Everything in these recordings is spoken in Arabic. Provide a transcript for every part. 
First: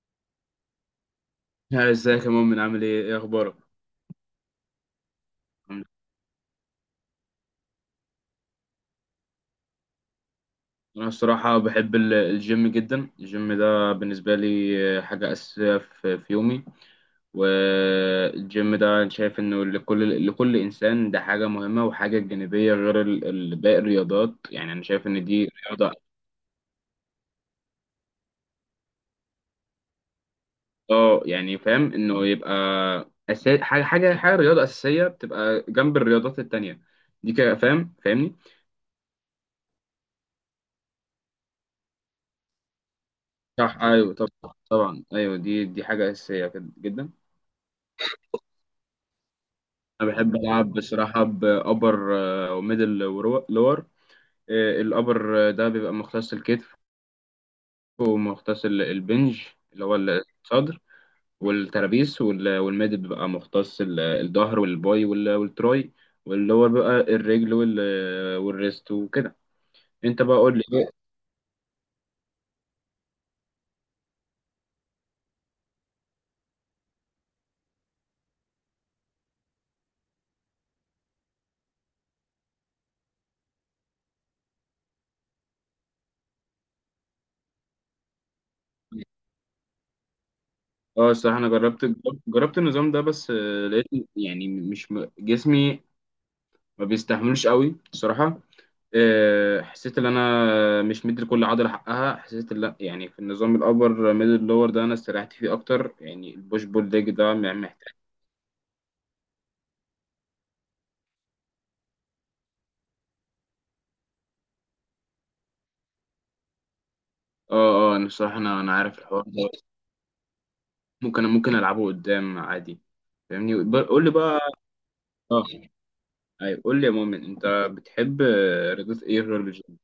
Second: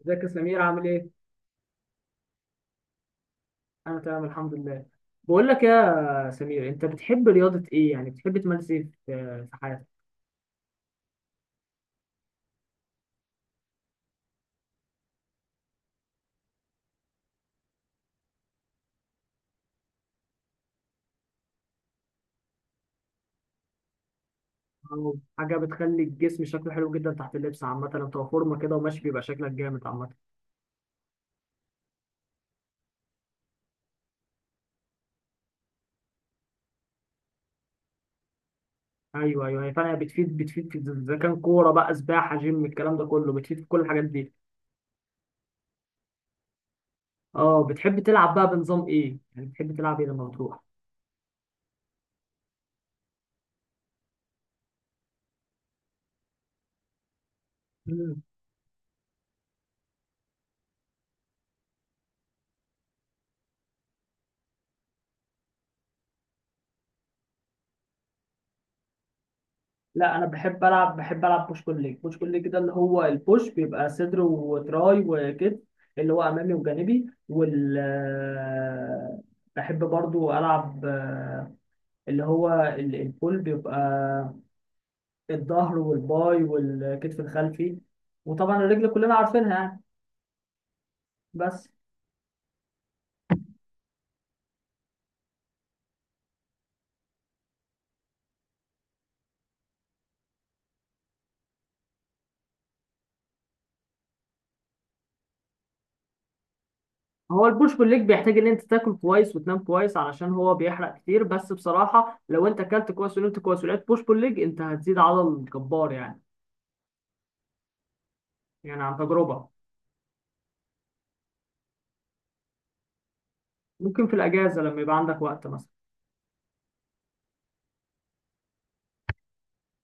ازيك يا سمير عامل ايه؟ ها، ازيك يا مؤمن عامل ايه؟ ايه اخبارك؟ انا تمام الحمد لله. بقول لك الحمد لله. يا سمير انت بتحب رياضة ايه؟ يعني بتحب تمارس ايه في حياتك؟ انا الصراحه بحب الجيم جدا. الجيم ده بالنسبه لي حاجه اساسيه في يومي. والجيم ده انا شايف انه لكل انسان ده حاجه مهمه وحاجه جانبيه غير باقي الرياضات. يعني انا شايف أو ان دي حاجة رياضه. بتخلي الجسم شكله حلو جدا تحت اللبس، عامة لو تبقى فورمة كده وماشي بيبقى شكلك جامد عامة. اه يعني فاهم انه يبقى أساسي. حاجه حاجه حاجه رياضه اساسيه بتبقى جنب الرياضات التانيه دي كده. فاهمني؟ ايوه ايوه، هي فعلا بتفيد في اذا كان كورة بقى سباحة جيم الكلام ده كله، بتفيد في صح، كل الحاجات ايوه، طب، دي. طبعا، ايوه، دي حاجه اساسيه كده جدا. اه بتحب تلعب بقى بنظام ايه؟ يعني بتحب تلعب ايه انا لما بحب بتروح؟ العب بصراحه بابر وميدل ولور. الابر ده بيبقى مختص الكتف، ومختص البنج اللي هو الصدر والترابيس، والميدل بيبقى مختص الظهر والباي والتراي، واللور بقى الرجل والريست وكده. لا انت انا بقى قول بحب لي إيه؟ العب بحب العب بوش بول ليج، بوش بول ليج ده اللي هو البوش بيبقى صدر وتراي وكتف، اللي هو امامي وجانبي وال بحب برضو العب اللي هو البول بيبقى الظهر والباي والكتف الخلفي، وطبعا الرجل كلنا عارفينها يعني. اه، الصراحه انا بس جربت النظام ده، بس لقيت يعني مش جسمي ما بيستحملوش قوي بصراحه. حسيت ان انا مش مدي لكل عضله حقها، حسيت لا، يعني في النظام الابر ميدل لور ده انا استريحت فيه اكتر، يعني البوش بول ليج ده هو البوش بول محتاج. ليج بيحتاج ان انت تاكل كويس وتنام كويس علشان هو بيحرق كتير، بس بصراحة لو انت اكلت كويس ونمت كويس ولعبت بوش بول ليج، انت هتزيد عضل جبار يعني، اه، انا الصراحه انا يعني عن عارف الحوار تجربة. ده، ممكن العبه قدام عادي، فاهمني؟ قول ممكن لي في بقى. الاجازه لما يبقى عندك اه، وقت مثلا. ايوه، قول لي يا مؤمن، انت بتحب رياضات ايه غير الجيم؟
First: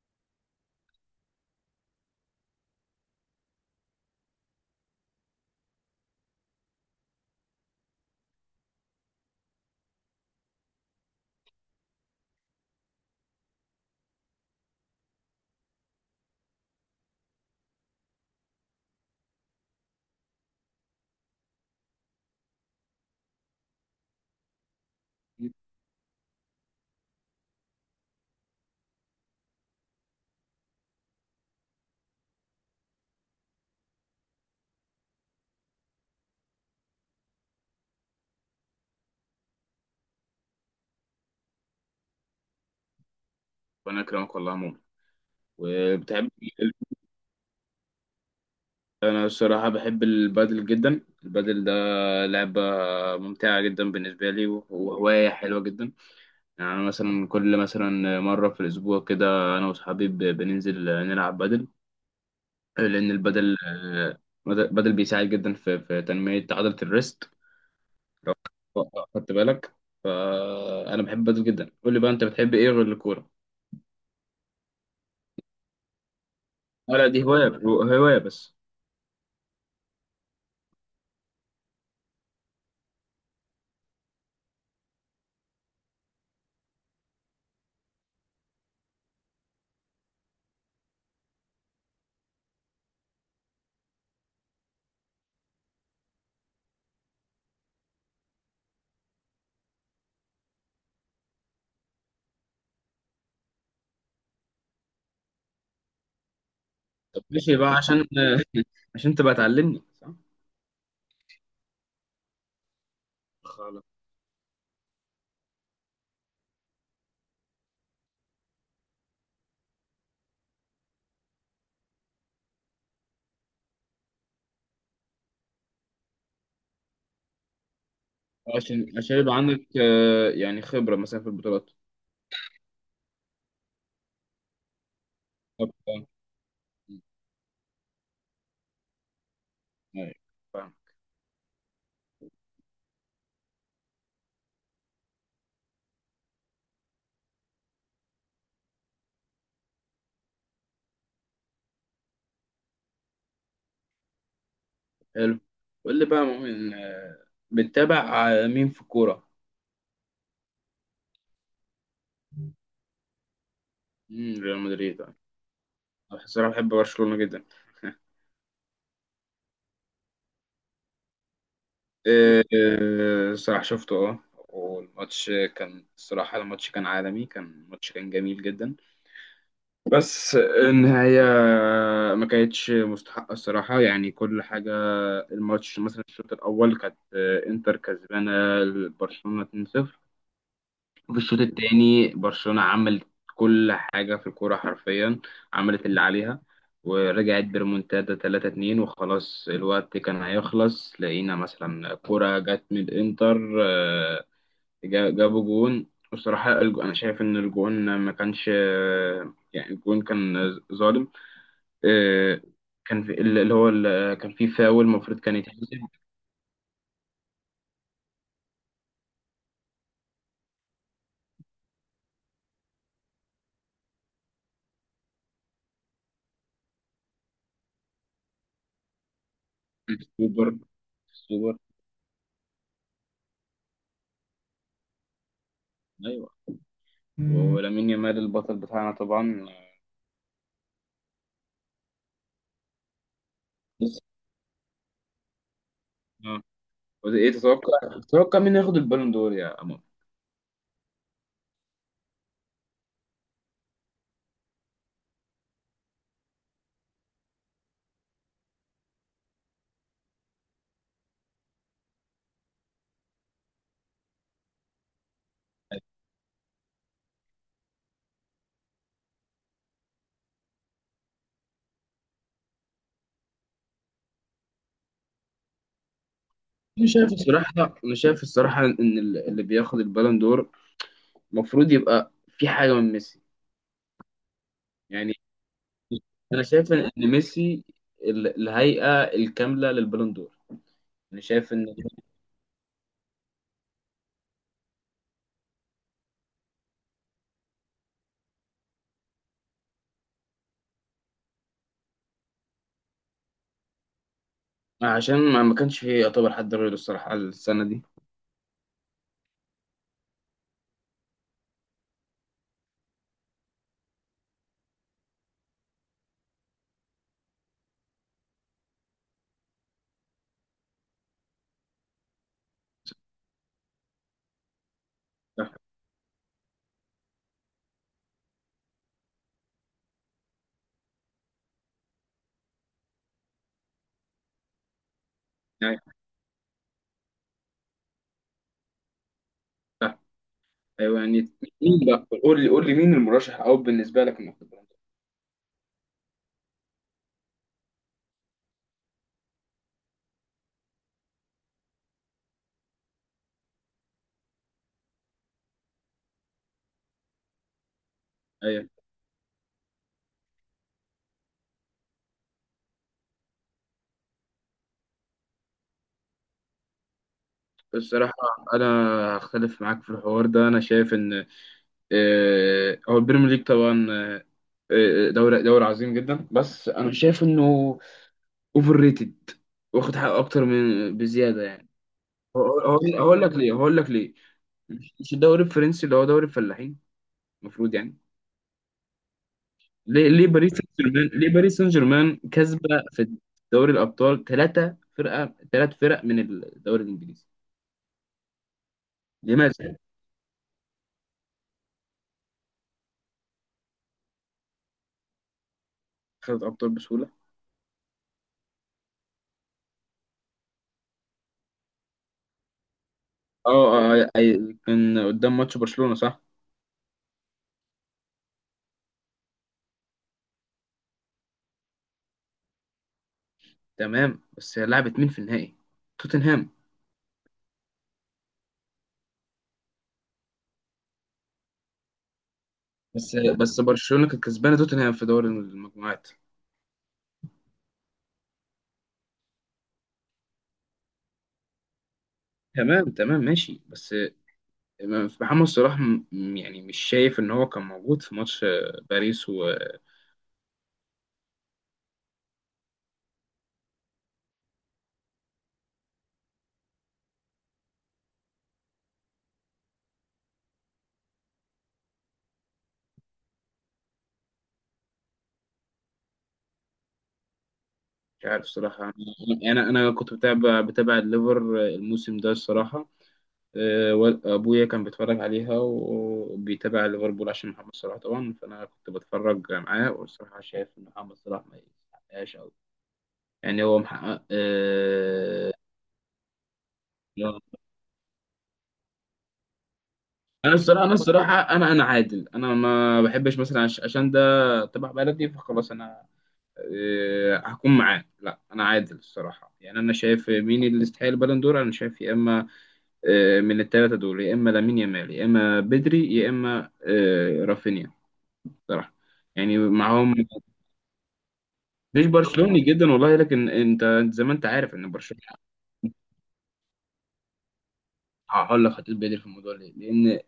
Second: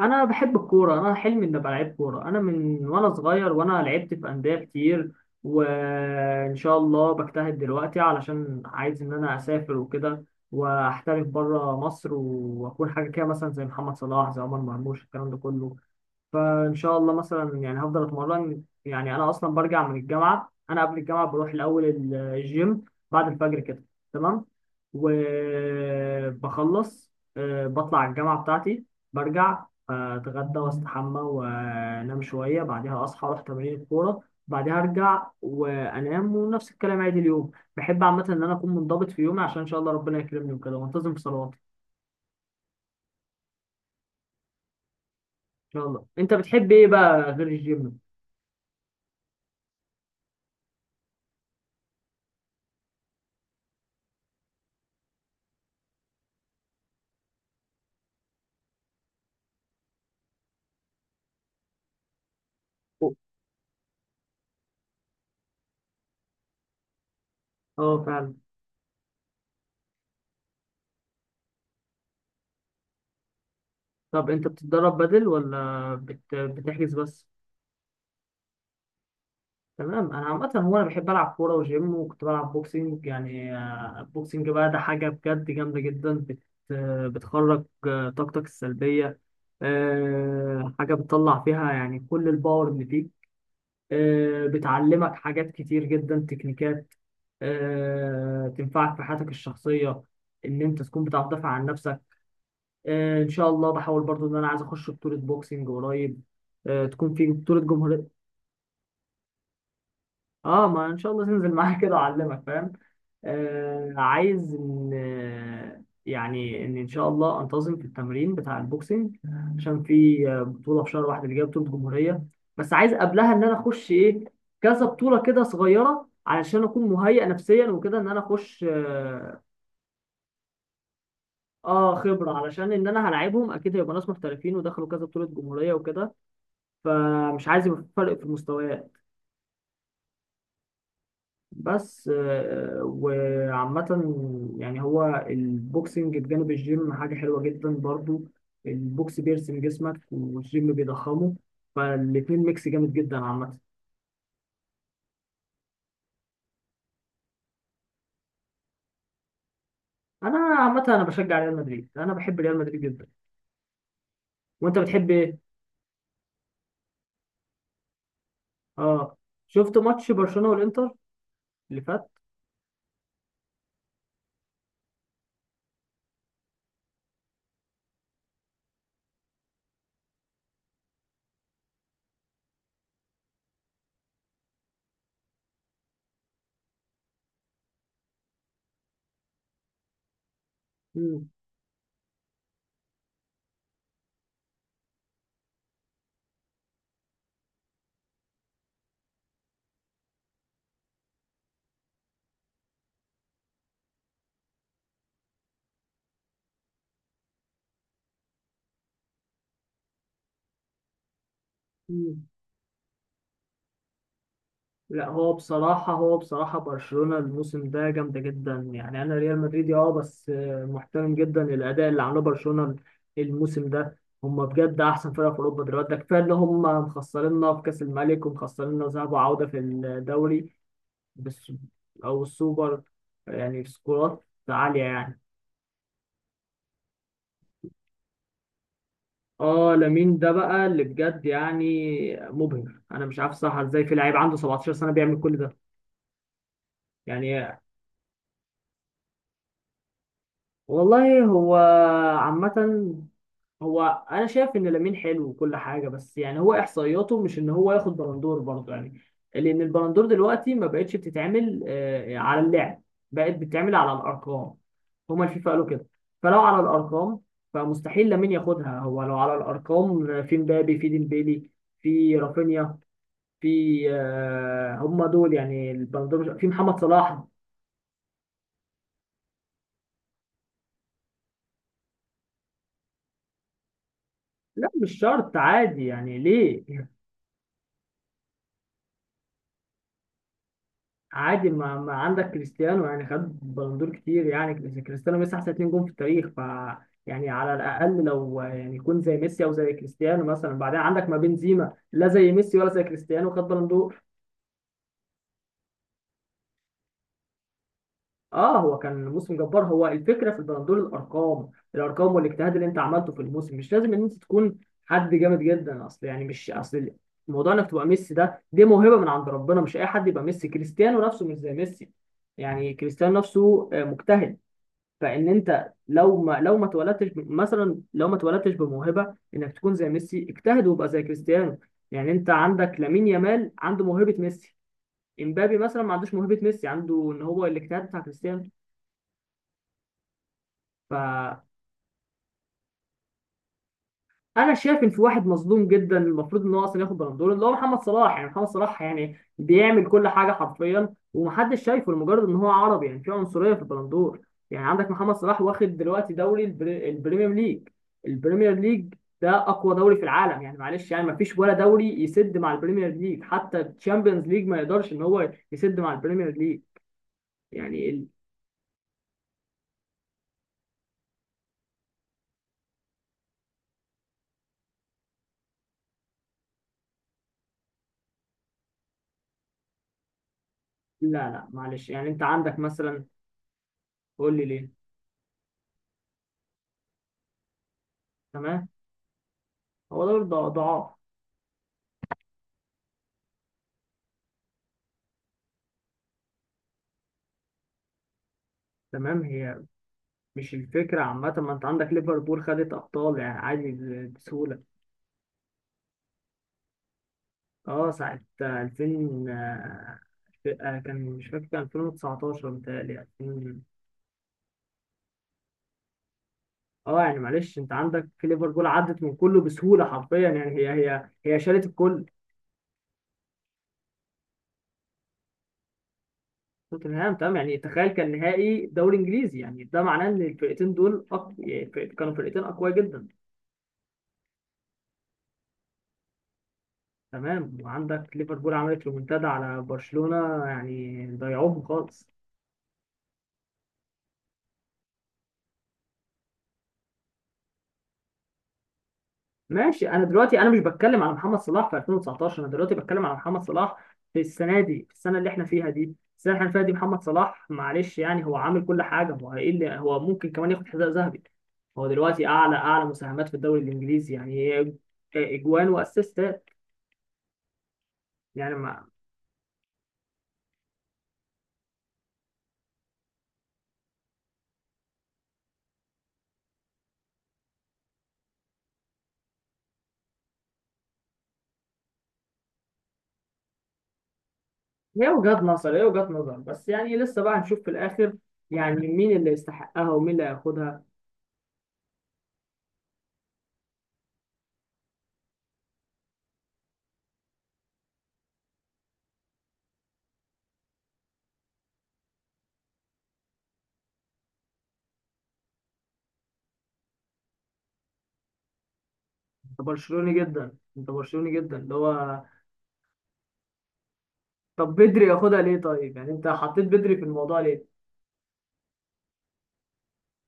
انا بحب الكوره، انا حلمي اني ابقى لعيب كوره، انا من وانا صغير وانا لعبت في انديه كتير، وان شاء الله بجتهد دلوقتي علشان عايز ان انا اسافر وكده، واحترف بره مصر واكون حاجه كده مثلا زي محمد صلاح زي عمر مرموش الكلام ده كله. فان شاء الله مثلا يعني هفضل اتمرن، يعني انا اصلا برجع من الجامعه، انا قبل الجامعه بروح الاول الجيم بعد الفجر كده، تمام، وبخلص بطلع الجامعه بتاعتي، برجع اتغدى واستحمى وانام شويه، بعدها اصحى اروح تمارين الكوره، بعدها ارجع وانام ونفس الكلام عادي اليوم. بحب عامه ان انا اكون منضبط في يومي عشان ان شاء الله ربنا يكرمني وكده وانتظم في صلواتي. وانا اكرمك والله يا مؤمن. ان شاء الله وبتحب انت إيه؟ بتحب ايه بقى غير الجيم؟ انا الصراحه بحب البادل جدا. البادل ده لعبه ممتعه جدا بالنسبه لي، وهوايه حلوه جدا. يعني أنا مثلا كل مثلا مرة في الأسبوع كده أنا وأصحابي بننزل نلعب بدل، لأن البدل، بدل بيساعد جدا في تنمية عضلة الريست، اه فعلا. خدت بالك؟ فأنا بحب بدل جدا. قول لي بقى، أنت بتحب إيه غير الكورة؟ طب انت بتتدرب بدل ولا بتحجز لا، دي بس؟ هواية بس. تمام، انا عامه هو انا بحب العب كوره وجيم، وكنت بلعب بوكسنج يعني. البوكسنج بقى ده حاجه بجد جامده جدا بتخرج طاقتك السلبيه، حاجه بتطلع فيها يعني كل الباور اللي فيك، بتعلمك حاجات كتير جدا تكنيكات، تنفعك في حياتك الشخصيه، ان انت تكون بتعرف تدافع عن نفسك. ان شاء الله بحاول برضو ان انا عايز اخش بطولة بوكسنج قريب، تكون طب في ماشي بطولة بقى جمهورية. عشان تبقى تعلمني، صح؟ اه ما ان شاء الله تنزل معايا كده اعلمك فاهم. خلاص. عايز ان يعني ان ان شاء الله انتظم في التمرين بتاع البوكسنج، عشان في بطولة في شهر واحد اللي جايه، بطولة جمهورية. بس عايز قبلها ان انا اخش ايه، كذا بطولة كده صغيرة علشان اكون مهيئ نفسيا وكده ان انا اخش عشان يبقى اه، عندك يعني خبرة مثلا في البطولات. خبرة علشان ان انا هلاعبهم اكيد هيبقى ناس محترفين ودخلوا كذا بطولة طب، جمهورية وكده، فمش عايز يبقى في فرق في المستويات. أيوة، فاهم. بس وعامة يعني هو البوكسنج بجانب الجيم حاجة حلوة جدا برضو، البوكس بيرسم جسمك والجيم بيضخمه، فالاتنين ميكس جامد جدا عامة. حلو. قول لي بقى مؤمن، بتتابع مين في الكورة؟ أنا عامة أنا بشجع ريال مدريد، أنا بحب ريال مدريد جدا. مم، ريال وأنت مدريد، بتحب آه. إيه؟ أنا الصراحة بحب برشلونة جدا. آه، شفت ماتش برشلونة والإنتر اللي فات؟ الصراحة شفته، اه، والماتش كان الصراحة، الماتش كان عالمي، كان الماتش كان جميل جدا، بس النهاية ما كانتش مستحقة الصراحة، يعني كل حاجة. الماتش مثلا الشوط الأول كانت إنتر كسبانة برشلونة 2-0. في مم. الشوط التاني برشلونة عملت كل حاجة في الكورة حرفيا، عملت اللي عليها، ورجعت بريمونتادا 3-2، وخلاص الوقت كان هيخلص، لقينا مثلا كورة جت من الإنتر، آه، جابوا جون. بصراحة أنا شايف إن الجون ما كانش، يعني الجون كان ظالم. مم. آه، كان في اللي هو، كان في فاول لا المفروض هو كان يتحسب. بصراحة، هو بصراحة برشلونة الموسم ده جامدة جدا يعني، أنا ريال مدريدي أه، بس محترم جدا الأداء اللي عمله برشلونة الموسم ده، هما بجد أحسن فرقة في أوروبا دلوقتي. ده كفاية إن هما مخسريننا في كأس الملك ومخسريننا ذهاب وعودة في سوبر الدوري. بس سوبر، أو السوبر، يعني سكورات عالية يعني. أيوه، مم. ولامين يامال البطل بتاعنا طبعا. اه لامين ده بقى اللي بجد يعني مبهر، انا مش عارف صح ازاي في لعيب عنده 17 سنه بيعمل كل ده ايه يعني. تتوقع، مين ياخد البالون دور يا امام؟ والله هو عامة، هو انا شايف ان لامين حلو وكل حاجه، بس يعني هو احصائياته مش ان هو ياخد بلندور برضه يعني. لان البلندور دلوقتي ما بقتش بتتعمل على اللعب، بقت بتتعمل على الارقام. هما الفيفا قالوا كده. فلو على الارقام، فمستحيل لامين ياخدها. هو لو على الارقام في مبابي، في ديمبيلي، في رافينيا، في هما دول يعني البلندور، في محمد انا شايف صلاح. الصراحه انا شايف الصراحه ان اللي بياخد البالون دور المفروض يبقى في حاجه من ميسي. لا مش يعني شرط عادي يعني انا ليه شايف إن ميسي الهيئه الكامله للبالون دور. انا عادي، شايف ان ما عندك كريستيانو يعني خد بلندور كتير يعني. كريستيانو ميسي احسن اتنين جون في التاريخ، ف يعني على الاقل لو يعني يكون زي ميسي او زي كريستيانو مثلا. بعدين عندك ما بنزيما لا زي ميسي ولا زي كريستيانو، خد بلندور. عشان ما كانش فيه يعتبر حد غيره الصراحه السنه دي. اه هو كان موسم جبار، هو الفكره في البلندور الارقام، الارقام والاجتهاد اللي انت عملته في الموسم، مش لازم ان انت تكون حد جامد جدا اصل، يعني مش اصل، موضوع انك تبقى ميسي ده، دي موهبه من عند ربنا، مش اي حد يبقى ميسي. كريستيانو نفسه مش زي ميسي يعني، كريستيانو نفسه مجتهد. فان صح انت لو ما اتولدتش مثلا، لو ما اتولدتش بموهبه انك تكون زي ميسي، اجتهد وابقى زي كريستيانو. يعني انت عندك لامين يامال عنده موهبه ميسي، امبابي يعني، مثلا ما عندوش موهبه ميسي، عنده ان هو الاجتهاد بتاع كريستيانو. صح، ف ايوه يعني. مين بقى، قول لي مين المرشح او بالنسبه لك انه ياخد انا البالون دور؟ شايف ان في واحد مظلوم جدا، المفروض ان هو اصلا ياخد بالون دور، اللي هو محمد صلاح. يعني محمد صلاح يعني بيعمل كل حاجه حرفيا ومحدش شايفه لمجرد ان هو عربي، يعني في عنصريه في البالون دور. يعني عندك محمد صلاح واخد دلوقتي دوري البريمير ليج، البريمير ايوه ليج ده اقوى دوري في العالم يعني، معلش يعني مفيش ولا دوري يسد مع البريمير ليج، حتى الشامبيونز ليج ما يقدرش ان هو يسد مع البريمير ليج. يعني ال... الصراحه انا هختلف معاك في الحوار ده. انا شايف ان هو البريمير ليج طبعا، دوري عظيم جدا، بس انا شايف انه اوفر ريتد، واخد حقه اكتر من لا بزياده لا يعني. معلش يعني انت عندك مثلا. هقول لك ليه، قول لي ليه. مش الدوري الفرنسي اللي هو دوري الفلاحين المفروض يعني؟ تمام. هو دوري ضعاف. ليه باريس سان جيرمان كسبه في دوري الابطال؟ ثلاث فرق من الدوري الانجليزي، تمام هي. لماذا؟ مش الفكرة عامة، ما انت عندك ليفربول خدت أبطال يعني عادي بسهولة. خدت ابطال بسهوله، اه ساعة 2000، آه، كان مش فاكر، كان 2019 متهيألي اه. 2000. كان قدام ماتش برشلونه، صح. اه يعني معلش انت عندك في ليفربول عدت من كله بسهولة حرفيا، يعني هي شالت الكل. تمام، بس لعبت مين في النهائي؟ توتنهام. توتنهام تمام، يعني تخيل كان نهائي دوري انجليزي، يعني ده معناه ان الفرقتين دول يعني كانوا فرقتين اقوياء جدا. بس برشلونة كانت كسبانة توتنهام في دوري المجموعات. تمام وعندك ليفربول عملت ريمونتادا على برشلونة يعني ضيعوهم خالص. تمام تمام، ماشي، بس محمد صلاح، يعني مش شايف ان هو كان موجود في ماتش، باريس، ومش ماشي، انا دلوقتي انا مش بتكلم على محمد صلاح في 2019، انا دلوقتي بتكلم على محمد صلاح في السنه دي، في السنه اللي احنا فيها دي، السنه اللي احنا فيها دي محمد صلاح معلش يعني هو عامل كل حاجه، هو ايه اللي هو ممكن كمان ياخد حذاء ذهبي. هو دلوقتي اعلى مساهمات في الدوري الانجليزي يعني، هي اجوان واسيستات عارف يعني ما... صراحة. انا انا أنا كنت بتابع الليفر الموسم ده الصراحة، وابويا كان بيتفرج عليها وبيتابع ليفربول عشان محمد صلاح طبعا، فانا كنت بتفرج معاه، والصراحة شايف ان محمد صلاح ما يستحقهاش قوي، يعني هو محقق هي وجهات أه، نظر، هي وجهات نظر بس يعني، لسه بقى هنشوف في الاخر يعني مين اللي يستحقها ومين اللي انا هياخدها. الصراحه، انا عادل، انا ما بحبش مثلا عشان ده تبع بلدي فخلاص انا هكون معاه، لا، انا عادل الصراحه. يعني انا شايف مين اللي يستحق البالون دور، انا شايف يا اما من الثلاثه دول، يا اما لامين يامال، يا اما بدري، يا اما رافينيا، صراحه يعني، انت برشلوني معاهم. جدا، انت برشلوني جدا اللي مش هو. برشلوني جدا والله، لكن انت زي ما انت طب عارف ان بدري برشلونه. ياخدها ليه طيب، يعني انت حطيت بدري في الموضوع ليه؟ هقول لك هتقول بدري في الموضوع ليه؟ لان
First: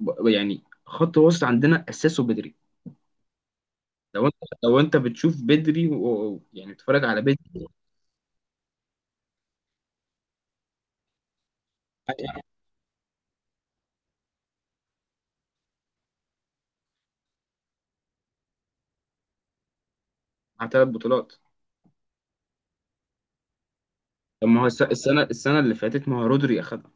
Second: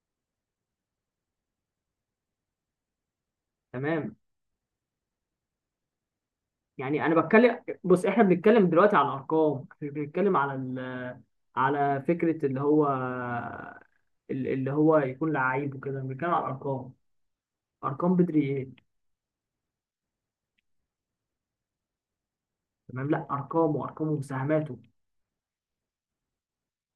يعني خط وسط عندنا اساسه بدري. تمام، لو انت، بتشوف بدري يعني بتتفرج يعني انا على بتكلم، بدري، بص احنا بنتكلم دلوقتي على الارقام، احنا بنتكلم على ال... على فكره اللي هو اللي هو يكون لعيب وكده، بنتكلم على الارقام. ارقام بدري ايه؟ مع ثلاث بطولات. تمام، لا ارقامه طب ما هو ومساهماته. السنه اللي فاتت ما هو رودري اخدها.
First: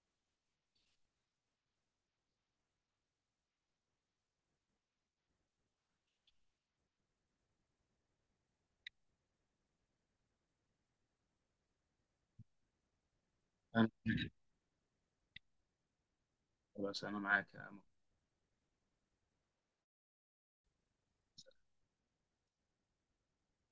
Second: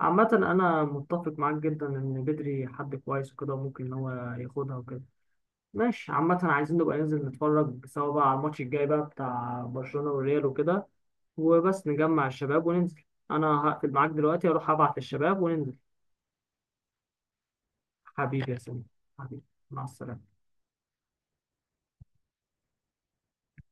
عامه انا متفق معاك جدا ان بدري حد كويس وكده وممكن ان هو ياخدها وكده. ماشي، عامه عايزين نبقى ننزل نتفرج سوا بقى على الماتش الجاي بقى بتاع برشلونه والريال وكده، وبس نجمع الشباب وننزل. انا أنا- هقفل معاك دلوقتي، اروح ابعت الشباب وننزل. خلاص، انا معاك. حبيبي يا سمير، حبيبي، مع السلامة.